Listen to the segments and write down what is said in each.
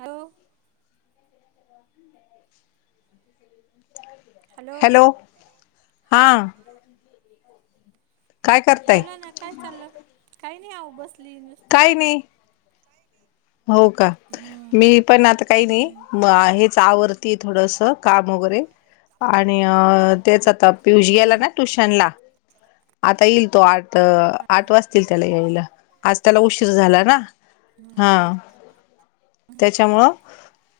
Hello [unintelligible] [unintelligible] hello hello हा हां काय करताय बोलां नां कायं चाललं कांहीं नाहीं ओ बसली आहे नुंसती काही नाही हो कां मी पणं आतां कांहीं हम्म नाहीं मं हेंच आवरती थोडंसं कामं वगैरें आणि तेचं आतां पियुष गेल्यायं हम्म नां ट्युशनं लां आतां येईलं तो आंठ हा आंठ वाजंतील त्यांला यांयला आंज त्यांला उशीर झांला नां हम्म हां त्यांच्यामुळे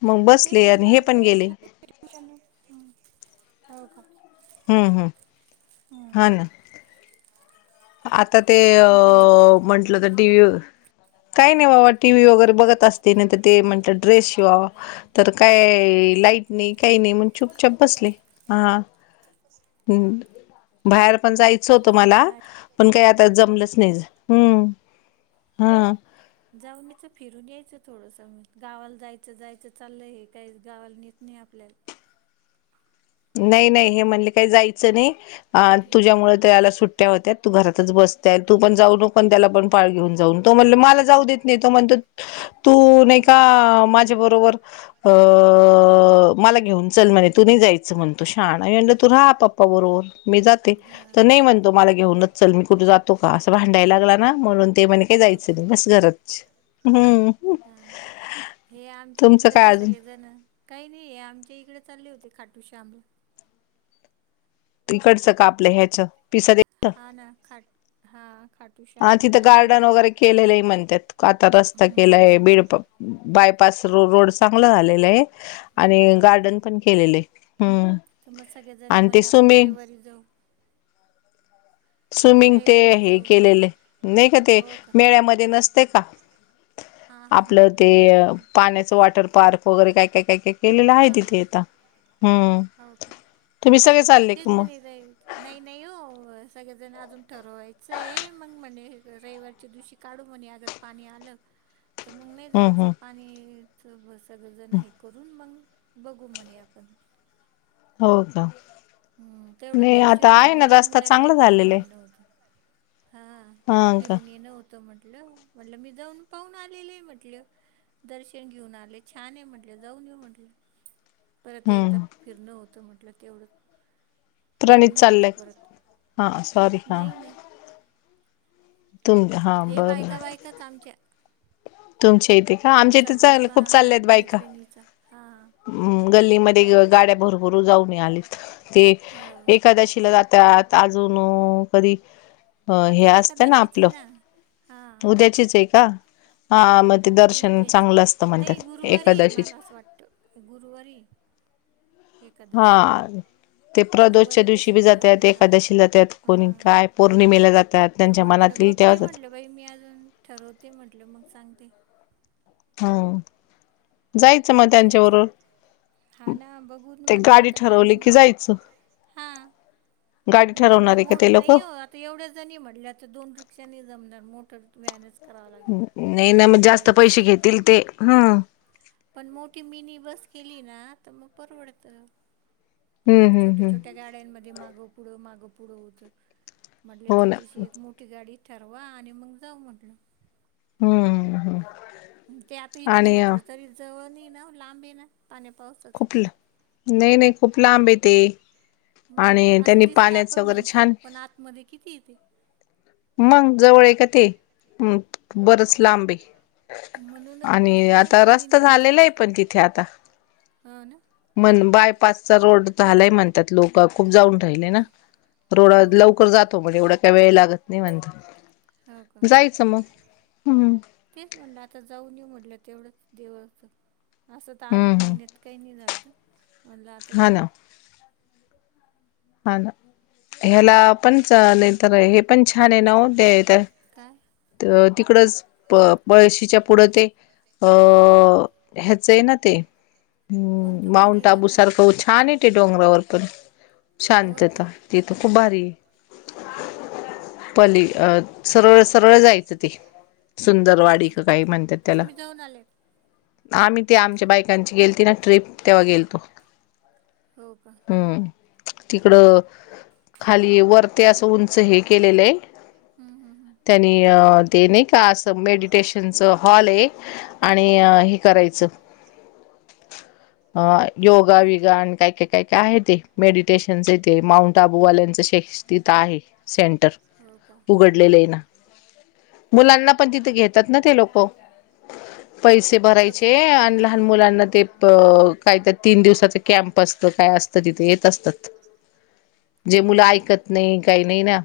मंग तेच बसले आणि म्हणणार हे पणं होते गेले हो कां हम्मं हम्मं हां नां आतां ते अजून काय म्हणता अअअ म्हंटलं तं डीवं कांहीं नाहीं बाबां टीव्ही वगैरें बघतं असते नाहीं तरं ते म्हटलं ड्रेस शिवावां तरं कायं अ लाईट नाहीं कांहीं नाहीं मंग चुपचांप बसले हां हम्मं बाहेर पणं जायं जायचं होतं मलां सगला पणं कांहीं आतां हो का जमलंच नाहीं हमं हां जाऊंन याचं फिरूंन यांयचं थोडंसं गांवाला जायचं जायचं चाललं हे कांहीं गांवाला नेतं नाहीं आपल्यांला नाही- नाही हे म्हणले काही जायचं नाही. आण हम्म तुझ्यामुळे त्याला सुट्ट्या होत्या तू घरातच बसताय, तू पण जाऊ नको अण त्याला पण पाळ घेऊन जाऊन तो म्हण मला जाऊ देत नाही तो म्हणत. तू हम्म नाहीका माझ्या बरोबर अ मला घेऊन चल म्हणे तुनई जायचं. च म्हणतो शाहाणा आय म्हंनलं तू राहा पप्पा बरोबर मी जाते. हा. तर नाही म्हणतो मला घेऊनच चल मी कुठे जातो का असं भांडायला लागला ना म्हणून ते म्हणे काही हो जायचं. का? च नाही बस घरात हम्. हा हे आमच्या इकडे बी सगळेजण, काही नाही हे आमच्या इकडे चालले होते खाटू श्यामला इकडचं का आपलं ह्याच पिसा दे. हा ना खाट हा खाटू श्यामला जाणार होतो. केलेलं आहे म्हणतात आता रस्ता केलाय हम्म. बीडप बायपास र रोड चांगला झालेलं आहे. आणि हा गार्डन पण केलेले हम्म. तर मग सगळेजने आणि ते म्हणे, आपण स्विमिंग रविवारी जाऊ. स्विमिंग ते रविवारी हे जाऊ म्हणे. केलेले नाही का ते हो का? मेळ्यामध्ये नसते. ते का हा हा हा आपलं हा ते पाण्याच वॉटर पार्क वगैरे काय- काय- काय- काय केलेलं आहे हा तिथे आता हम्म हा हो का? तुम्ही सगळे. चालले का तेच मग म्हणे जाईल. नाही- नाही हो सगळेजण अजून ठरवायचंय मग म्हणे रविवारच्या दिवशी काढू म्हणे अगर पाणी आलं. [unintelligible] तर मग नाही हम्म जायचं हम् पाणीच ब सगळं जण हे करून मग बघू म्हणे आपण हो का? हम् तेवढं नाही आता दर्शन होईल आहे ना म्हने रस्ता मुलांनाही चांगला फिरून झालेला आहे आणण होते. हा! हा का फिरून येणं होतं म्हटलं- म्हटलं मी जाऊन पाहून आलेली म्हंटलं. दर्शन घेऊन आले, छान आहे म्हटले, जाऊन येऊ म्हटले. परत एकदा हम्म फिरणं होतं म्हटलं तेवढं. प्रणित बघणं होतं चाललंय परत हा सॉरी हा नाही नाही. तुम हा हे बरं बायका- बायकाच आमच्या तुमच्या इथे का आमच्या आमचा इथे चा ग्रुप खूप चालल्या हा आहेत बायका मैत्रिणीचा हां हम् गल्लीमध्ये ग गाड्या भरभर जाऊनी आलीत. ते हो एकादशीला जातात आजून कधी अ हे आता असतं ना एकादशीच आहे आपलं हां उद्याचीच आहे का? हा मग ते दर्शन उद्याची, चांगलं असतं नाही म्हणतात गुरुवारी आहे एकादशीच मला असं वाटत गुरुवारी आहे. हा, ते प्रदोषच्या गुरुवारी का दिवशी बी शनिवारी जात्यात, हां एकादशीला जात्यात कोणी हां काय? पौर्णिमेला जातात तर त्यांच्या म्हटलं मनातली तेव्हा बघते जात म्हटलं बाई मी आजून ठरवते म्हटल मग सांगते. हा जायचं मग तेच त्यांच्याबरोबर हा ना बघून ते म्हटलं गाडी आता ठरवली टाइम बी की जायचं हा. गाडी द ठरवणार आहे का मठ ते लोक नाहीई हो. एवढ्या जणी म्हटल्या तर दोन रिक्षानी जमणार मोटर व्हॅनच नाही ना मग जास्त पैसे घेतील ते हम्. पण मोठी मिनी बस केली ना तर मग परवडत हम्म असं हम्म छोट्या हम्म छोट्या गाड्यांमध्ये माग पुढ माग पुढं होत म्हट हो ना छोटीशी एक मोठी ी गाडी ठरवा आणि मग जाऊ म्हटलं. हम्म हम्म हम्. ते आता इथून म्हटलं तरी जवण ना लांबी ना पाण्या पावस खूप नाही नाही खूप लांब येत. म असं दिसत आपण वगैरे म्हणतो छान पण आतमध्ये किती येते. मंग जवळ आहे का ते बरच लांबे. म्हणूनच आणि म्हटलं आता मग रस्ता मिनी झालेला आहे पण तिथे आता हो ना. मण बायपासचा रोड झालाही म्हणतात लोक खूप जाऊन राहि ना रोड हो का? लवकर जातो म्हणजे एवढा काय वेळ लागत नाही म्हणत. हो का? जायचं मग हम्म. तेच म्हणलं आता जाऊन येऊ म्हटलं तेवढंच देव असतं. असं तर हम्म अधिक हम्म महिन्यात काही नाही झाल तर म्हणलं आता हा ना जाऊन हा ना हेला. पण नाही तर हे पण छान आहे न ते तर काय? तर तिकडच. बळशीच्या पुढं ते अ ह्याचं आहे ना ते कोणतं हम्म माऊंट मंदिर आहे आबू आता? सारखं छान येते डोंगरावर पण हो का? शांतता तीथ खूप भारी आहे. पली अ सरळ सरळ जायचं ती हो का? सुंदरवाडीिक काही म्हणतात त्याला तुम्ही जाऊन आलेत? आम्ही ते आमच्या बायकांची गेलती ना ट्र्रीप तेव्हा गेलतो. हो का? ह. तिकड खाली वरते असं उंच हे केलेलं आहे. हम्म हम्म हम्म. त्यांनी देणे का असं मेडिटेशनच हॉल आहे. आणि हां. हे करायचं. अ योगा काय? विगा आणि काय काय काय काय आहे ते मेड स्टेशने माउंट आबूवाल्याच श तिथ आहे सेंटर हो का उघड. मुलांना पण तिथे घेतात ना ते लोक. पैसे छोटे भरायचे छोटे आणि हां. लहान मुलांना ते अ काही त्या तीन दिवसाच कॅम्प असतं काय असतं तिथे येत असतं. जे हो मुलं का? ऐकत नाही काही नाही ना.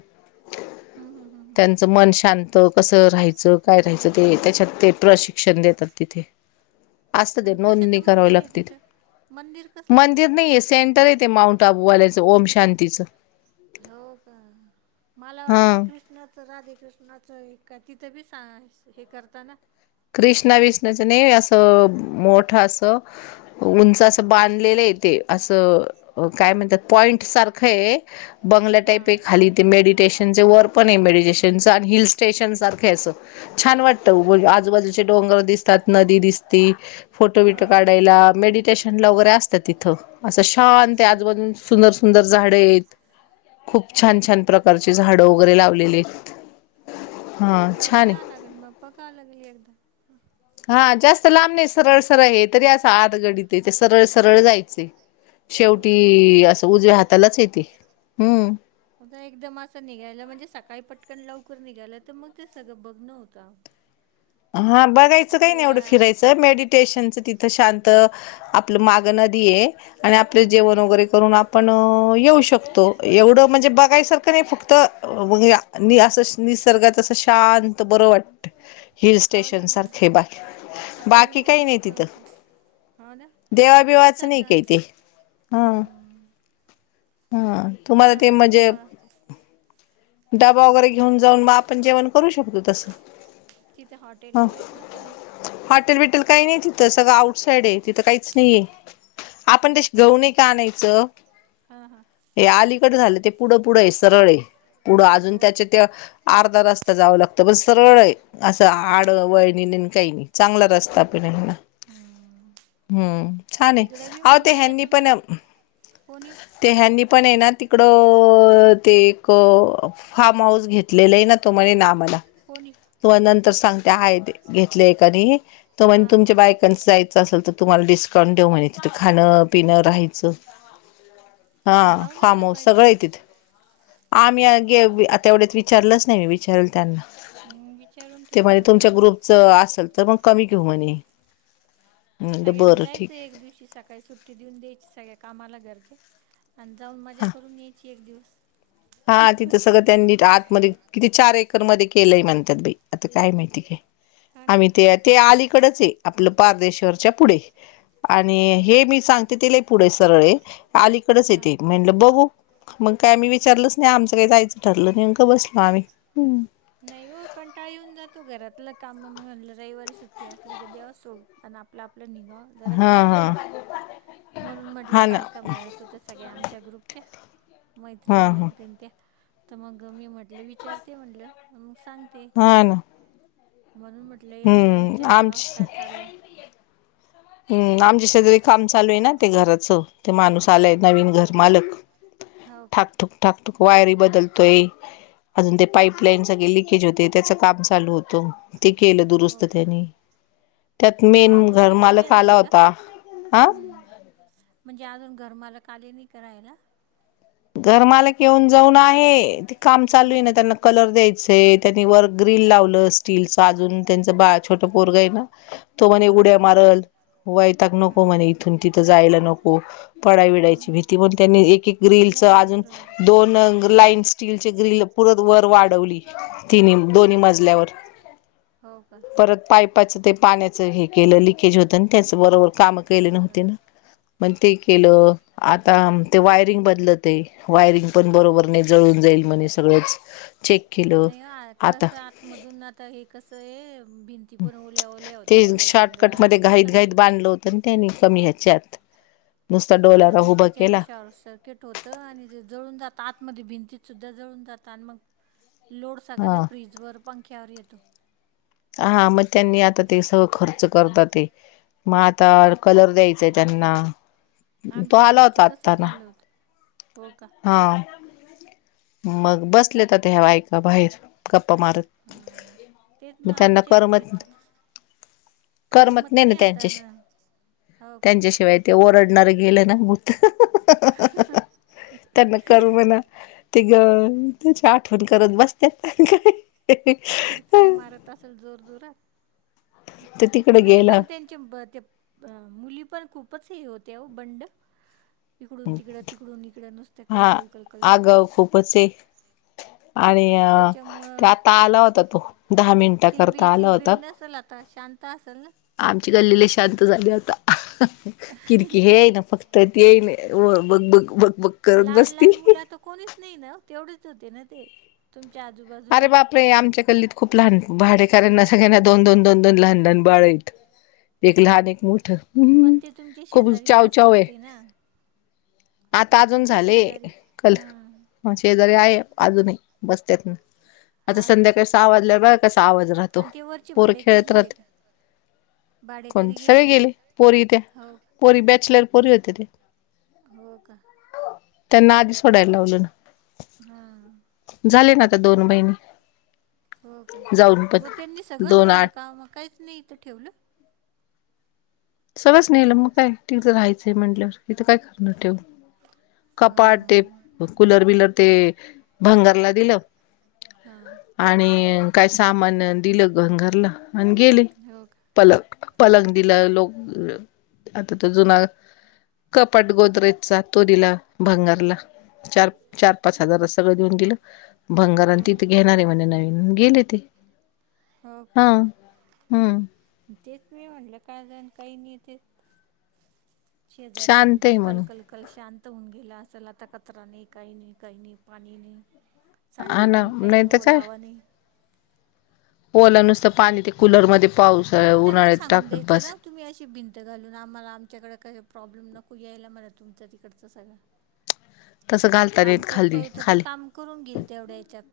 हम्म हम्म हम्म हम्म त्यांचं मन शांत कसं राहायचं काय राहायचं ते त्याच्यात ते प्रशिक्ष शिक्षण देतात तिथे असत ते आणि कशाचं नोंदणी करावी मंदिर आहे लागते तिथं? मंदिर कसलंय? मंदिर नाहीय सेंटर ते माऊंट आबूवाल्याचं ओम शांतीचं. हो का मला वाटलं हा कृष्ण न तर राधेकृष्णाच काय तिथे बी हे करताना कृष्णा विष्णाच नाही असं मोठं असं. उंच असं बांधलेलं येते असं. काय म्हणतात पॉईंट सारखं आहे बंगल्या टाईप हां. एक खाली ते मेडिटेशनचे वर पण आहे मेडिटेशनचं आणि हिल स्टेशन सारखं हाय असं. छान वाटतं. बाजूचे डोंगर दिसतात, नदी दिसती, फोटोबिटो हो का? काढायला, मेडिटेशन. डला वगैरे असतात तिथं, असं शांत हाय आजूबाजून सुंदर सुंदर झाड आहेत. खूप आहेत. हो छान, का छान प्रकारची झाडं वगैरे लावलेली आहेत. हा जाऊन छान आहे यावं लागेल, मप्पा काव लागली एकदा. हा जास्त लांबने सरळ सरळ है, तरी असं आत गडीत है ते सरळ सरळ जायचय. हो का? शेवटी, असं उजव्या हातालाच येते, हम्म. आता एकदम असं निघायला, म्हणजे सकाळी पटकन लवकर निघालं, तर मग ते सगळं बघनं होतं. हा, बघायचं आता काही नाही, एवढं या फिरायचं. तर मेडिटेशनच तिथं शांत, आपलं माग नदी आहे. आणि आपले हम्म. जेवण वगैरे करून पण येऊ शकतो, एवढं म्हणजे बघायसारखं नाही फक्त या नि असं निसर्गाात असं शांत बरं वाटत. हिल हो ना स्टेशन मग सारखे हाय बाकी, आता बाकी काही नाही ऊनच तिथं होतं हो ना तेच देवाबिवाच नाही आता काय ते, हा हम्म हा, तुम्हाला ते डबा म्हणजे बिबा डबा वगैरे घेऊन जाऊन, म आपण जेवण करू शकतो तसं तिथं हॉटेल ह वगैरे नसेल ना? हॉटेल बिटल काही नाही, तिथं सगळं आउटसाईड हाय, तिथं काहीच नाहीये आपण तशी गऊणे का आणायचं? हा, हा हे अलीकडे झालं, ते पुढं, पुढं आहे सरळ आहे, पुढं अजून हो का? त्याच्या त्या अर्धा रस्ता जावं लागतं, पण सरळ आहे असं आडवळणी नई, काही नाही, चांगला रस्ता पिना हम्म. हम्म छान आहे आ ते ह्यांनी पण होणी ते ह्यांनी पण आहे ना तिकडं ते एक फार्म हाऊस घेतलेला आहे ना तो म्हणे ना मला होणी तुम्हा नंतर सांगते आहे घेतले एका त म्ह हा तुमच्या का बायकां जायचं असेल तर तुम्हाला डिस्काउंट देऊ म्हहि तिथं खाणं पिंहायचं हा जाऊन फार्म यायला हाऊस पाहिजे सगळं आहे मग तिथ आम्ही गे आता एवढ्याच विचारलंच नाही मी विचारल त्यांना हम्म, विचारून ते ठेवा म्हज मग तुमच्या जाऊन या ग्रुपच असेल तर मग कमी घेऊ म्हणे. म्हणलं सगळ्यांनी बरं ठीक जायचं एक दिवशी सकाळी. काही सुट्टी देऊन द्यायची सगळ्या कामाला गरजे आणि जाऊन मजा हा करून यायची एक दिवस. हा तिथं सगळं त्यांनी आतमध्ये किती चार एकर मध्ये केलंय म्हणतात बाई आता काय माहिती काय हा ना आम्ही ते ते अलीकडच आहे आपलं पारदेश्वरच्या पुढे आणि हे मी सांगते तेला पुढे सरळे अलीकडेच हा येते म्हणलं बघू मग काय आम्ही विचारलच नाही आमचं काही जायचं ठरलं नाही बसलो आम्ही नाही हो कंटाळ येऊन जातो घरातलं काम म्ह रविवारी सुट्टी असली की देवस सोडत आणि आपलं, आपलं निगाव, जरा हा शांत राहतं हा म्हणून हा म्हटलं ना बायकामध्ये त्या सगळ्या, आमच्या ग्रुपच्या, हा मैत्रीण, हा मैत्रीण त्या तर मग मी म्हटलं, विचारते म्हटलं, मग सांगते, हा ना म्हणून म्हट लय यांना हम्म विचारावं आमची काय चाललं?. हम् आमच्या शेजरी काम चालू आहे ना ते घराच ते माणूस आलाय नवीन घर मालक हो का? थक ठक ठाकटूक वायरी बदलतोय अजून ते पाईपलाईन सगळे लिकेज होते त्याच काम चालू होत ते केलं हो दुरुस्त का? त्यांनी त्यात मग मेन अजून घर शिफ्ट मालक नाही झाला झाली का? होता हा हम्म म्हणजे अजून घर मला कालीनी करायला घरमालक येऊन जाऊन आहे ते काम हा. चालू आहे ना त्यांना कलर द्यायचा त्यांनी वर ग्रिल लावलं स्टीलच अजून त्यांचं बा छोट पोरग आहे ना तो म्हणे उड्या मारल वयताक तिथं नको म्हणे इथून तिथं जायला नको पडाय नको. हम्म विडायची हम्म भीती पण त्यांनी एक एक रील नाही ना अजून बरोबर आहे दोन लाईन स्टीलचे ग्रिल पुरत वर वाढवली तिन् दोन्ही मजल्यावर हो का परत पापाच ते पाण्याच हे केलं लकेज होत त्याच बरोबर काम हा केले का? नव्हते ना मग ते केलं आता ते वायरिंग बदल ते वायरिंग पण बरोबर नाही जळून जाईल म्हणे सगळंच चेक केलं नाही आता कसं आतमधून आता हे कसं आहे भि ती पण ओल्या ओल्या ते होत्या घर बांधत नाही लोक चांगली. त त्यानी कमी ह्याच्यात नुसता हा ना डोलारा मग उभा त्याच्याने केला शॉर्स केट होतं आणि जळून जात आतमध्ये भिंतीत सुद्धा जळून जाता आणि मग ते लोड सगळा हा त्या फ्रीजवर पंख्यावर येतो. हा मग त्यांनी आता ते सगळ खर्च करतात ते. मग आता कलर द्यायचंय त्यांना. म तो आमच्या आला फ्रीजचं होता आत्ता तसंच ना झालं होतं हो का. हा मग बसले का ऐका बाहेर गप्पा मारत. हा तेच मग त्यांना आमच्या ही फ्रीज करमत करमत नाही आता हो का. त्यांच्याशिवाय ते ओरडणारं गेलं ना भूत. [unintelligible] [unintelligible] त्यांना करू म्हणा ते ग त्याची आठवण करत बसत्यात. [unintelligible] किरकाळ मारत असेल जोर जोरात तर तिकडे नाही गेला पण त्यां ते प ते मुली पण खूपच हे होत्या हो बंड. इकडून तिकड तिकडून इकड नसत्या हा कलकल कलकल. [unintelligible] खूपच आहे. आणि अ ते त्याच्यामुळं आता आला होता तो दहा मिनिटा करता आला होता. त शांता असेल ना. आमचे गल्ली लई शांत झाली आता किर किर हे ते ना फक्त ते नाही बघ बघ बघ बघ. करत लहान बसती लहान मुल आता कोणीच नाही ना तेवढेच होते ना ते तुमच्या आजूबाजूला. आप आमच्या गल्लीत खूप लहान भाडेकरांना सगळ्यांना दोन दोन दोन दोन लहान लहान बाळ येत. एक लहान एक मोठ. पण ते तुमची शेजारी जास्त होती ना. आता अजून तुमचे झाले शेजारी कल हां मग शेजारी आहे अजूनही बसत्यात ना. आता हा का संध्याकाळी सहा भाजल्यावर बाघ कसा आवाज राहतो आणि ते वरचे पोर भाडेकरी खेळत गेले राहत का कोण सगळे गेले पोरी त्या हो का पोरी बॅचलर पोरी होत्या त्या. हो का. त्यांना आधी सोडायला लावलं ना हां झाले ना आता दोन महिने हो का जाऊन मग त्यांनी पण सगंच दोन नेलं आठ का म काहीच नाही ईथ ठेवलं. सगळच नेलं मग काय तिकथं राहायचंय म्हटल्यावर किथं काय करणार ठेवून. ह कपाट ते कुलर बिलर ते भंगारला दिलं. हा. आणि काय सामान दिलं घरला आणि गेले. हो का. पलक पलंग दिल लोक आता तो जुना कपाट गोदरेजचा तो दीला भंगारला चार चार पाच हजार असत. सगळं देऊन दीलं भंगार आणि हो का तिथं घेणारे म्हणे नवीन म गेले ते हो का हा हम्म. तेच मी म्हटलं काजण काही नाही ते शेजारी शांत तुमच्या आहे म्हणून कलकल कल शांत होऊन गेला असल आता कचरा नाही काही नाही काही नाही पाणी नाही. हा सांडण ना नाही काही नाही तर ओलावा नाही. पोओल नुसत पाणी ते कूलरमध्ये पाऊसाळया त्यांना उन्हाळ्यात सांगून टाकत द्यायचं बस ना तुम्ही अशी भिंत घालून आम्हाला आमच्याकडे काही प्रॉब्लेम नको यायला म्हणा तुमचा तिकडचा सगळा. तस घालता नाहीे काम येत खालदी करतोय तर ते खाली. काम करून गेल तेवढ्या याच्यात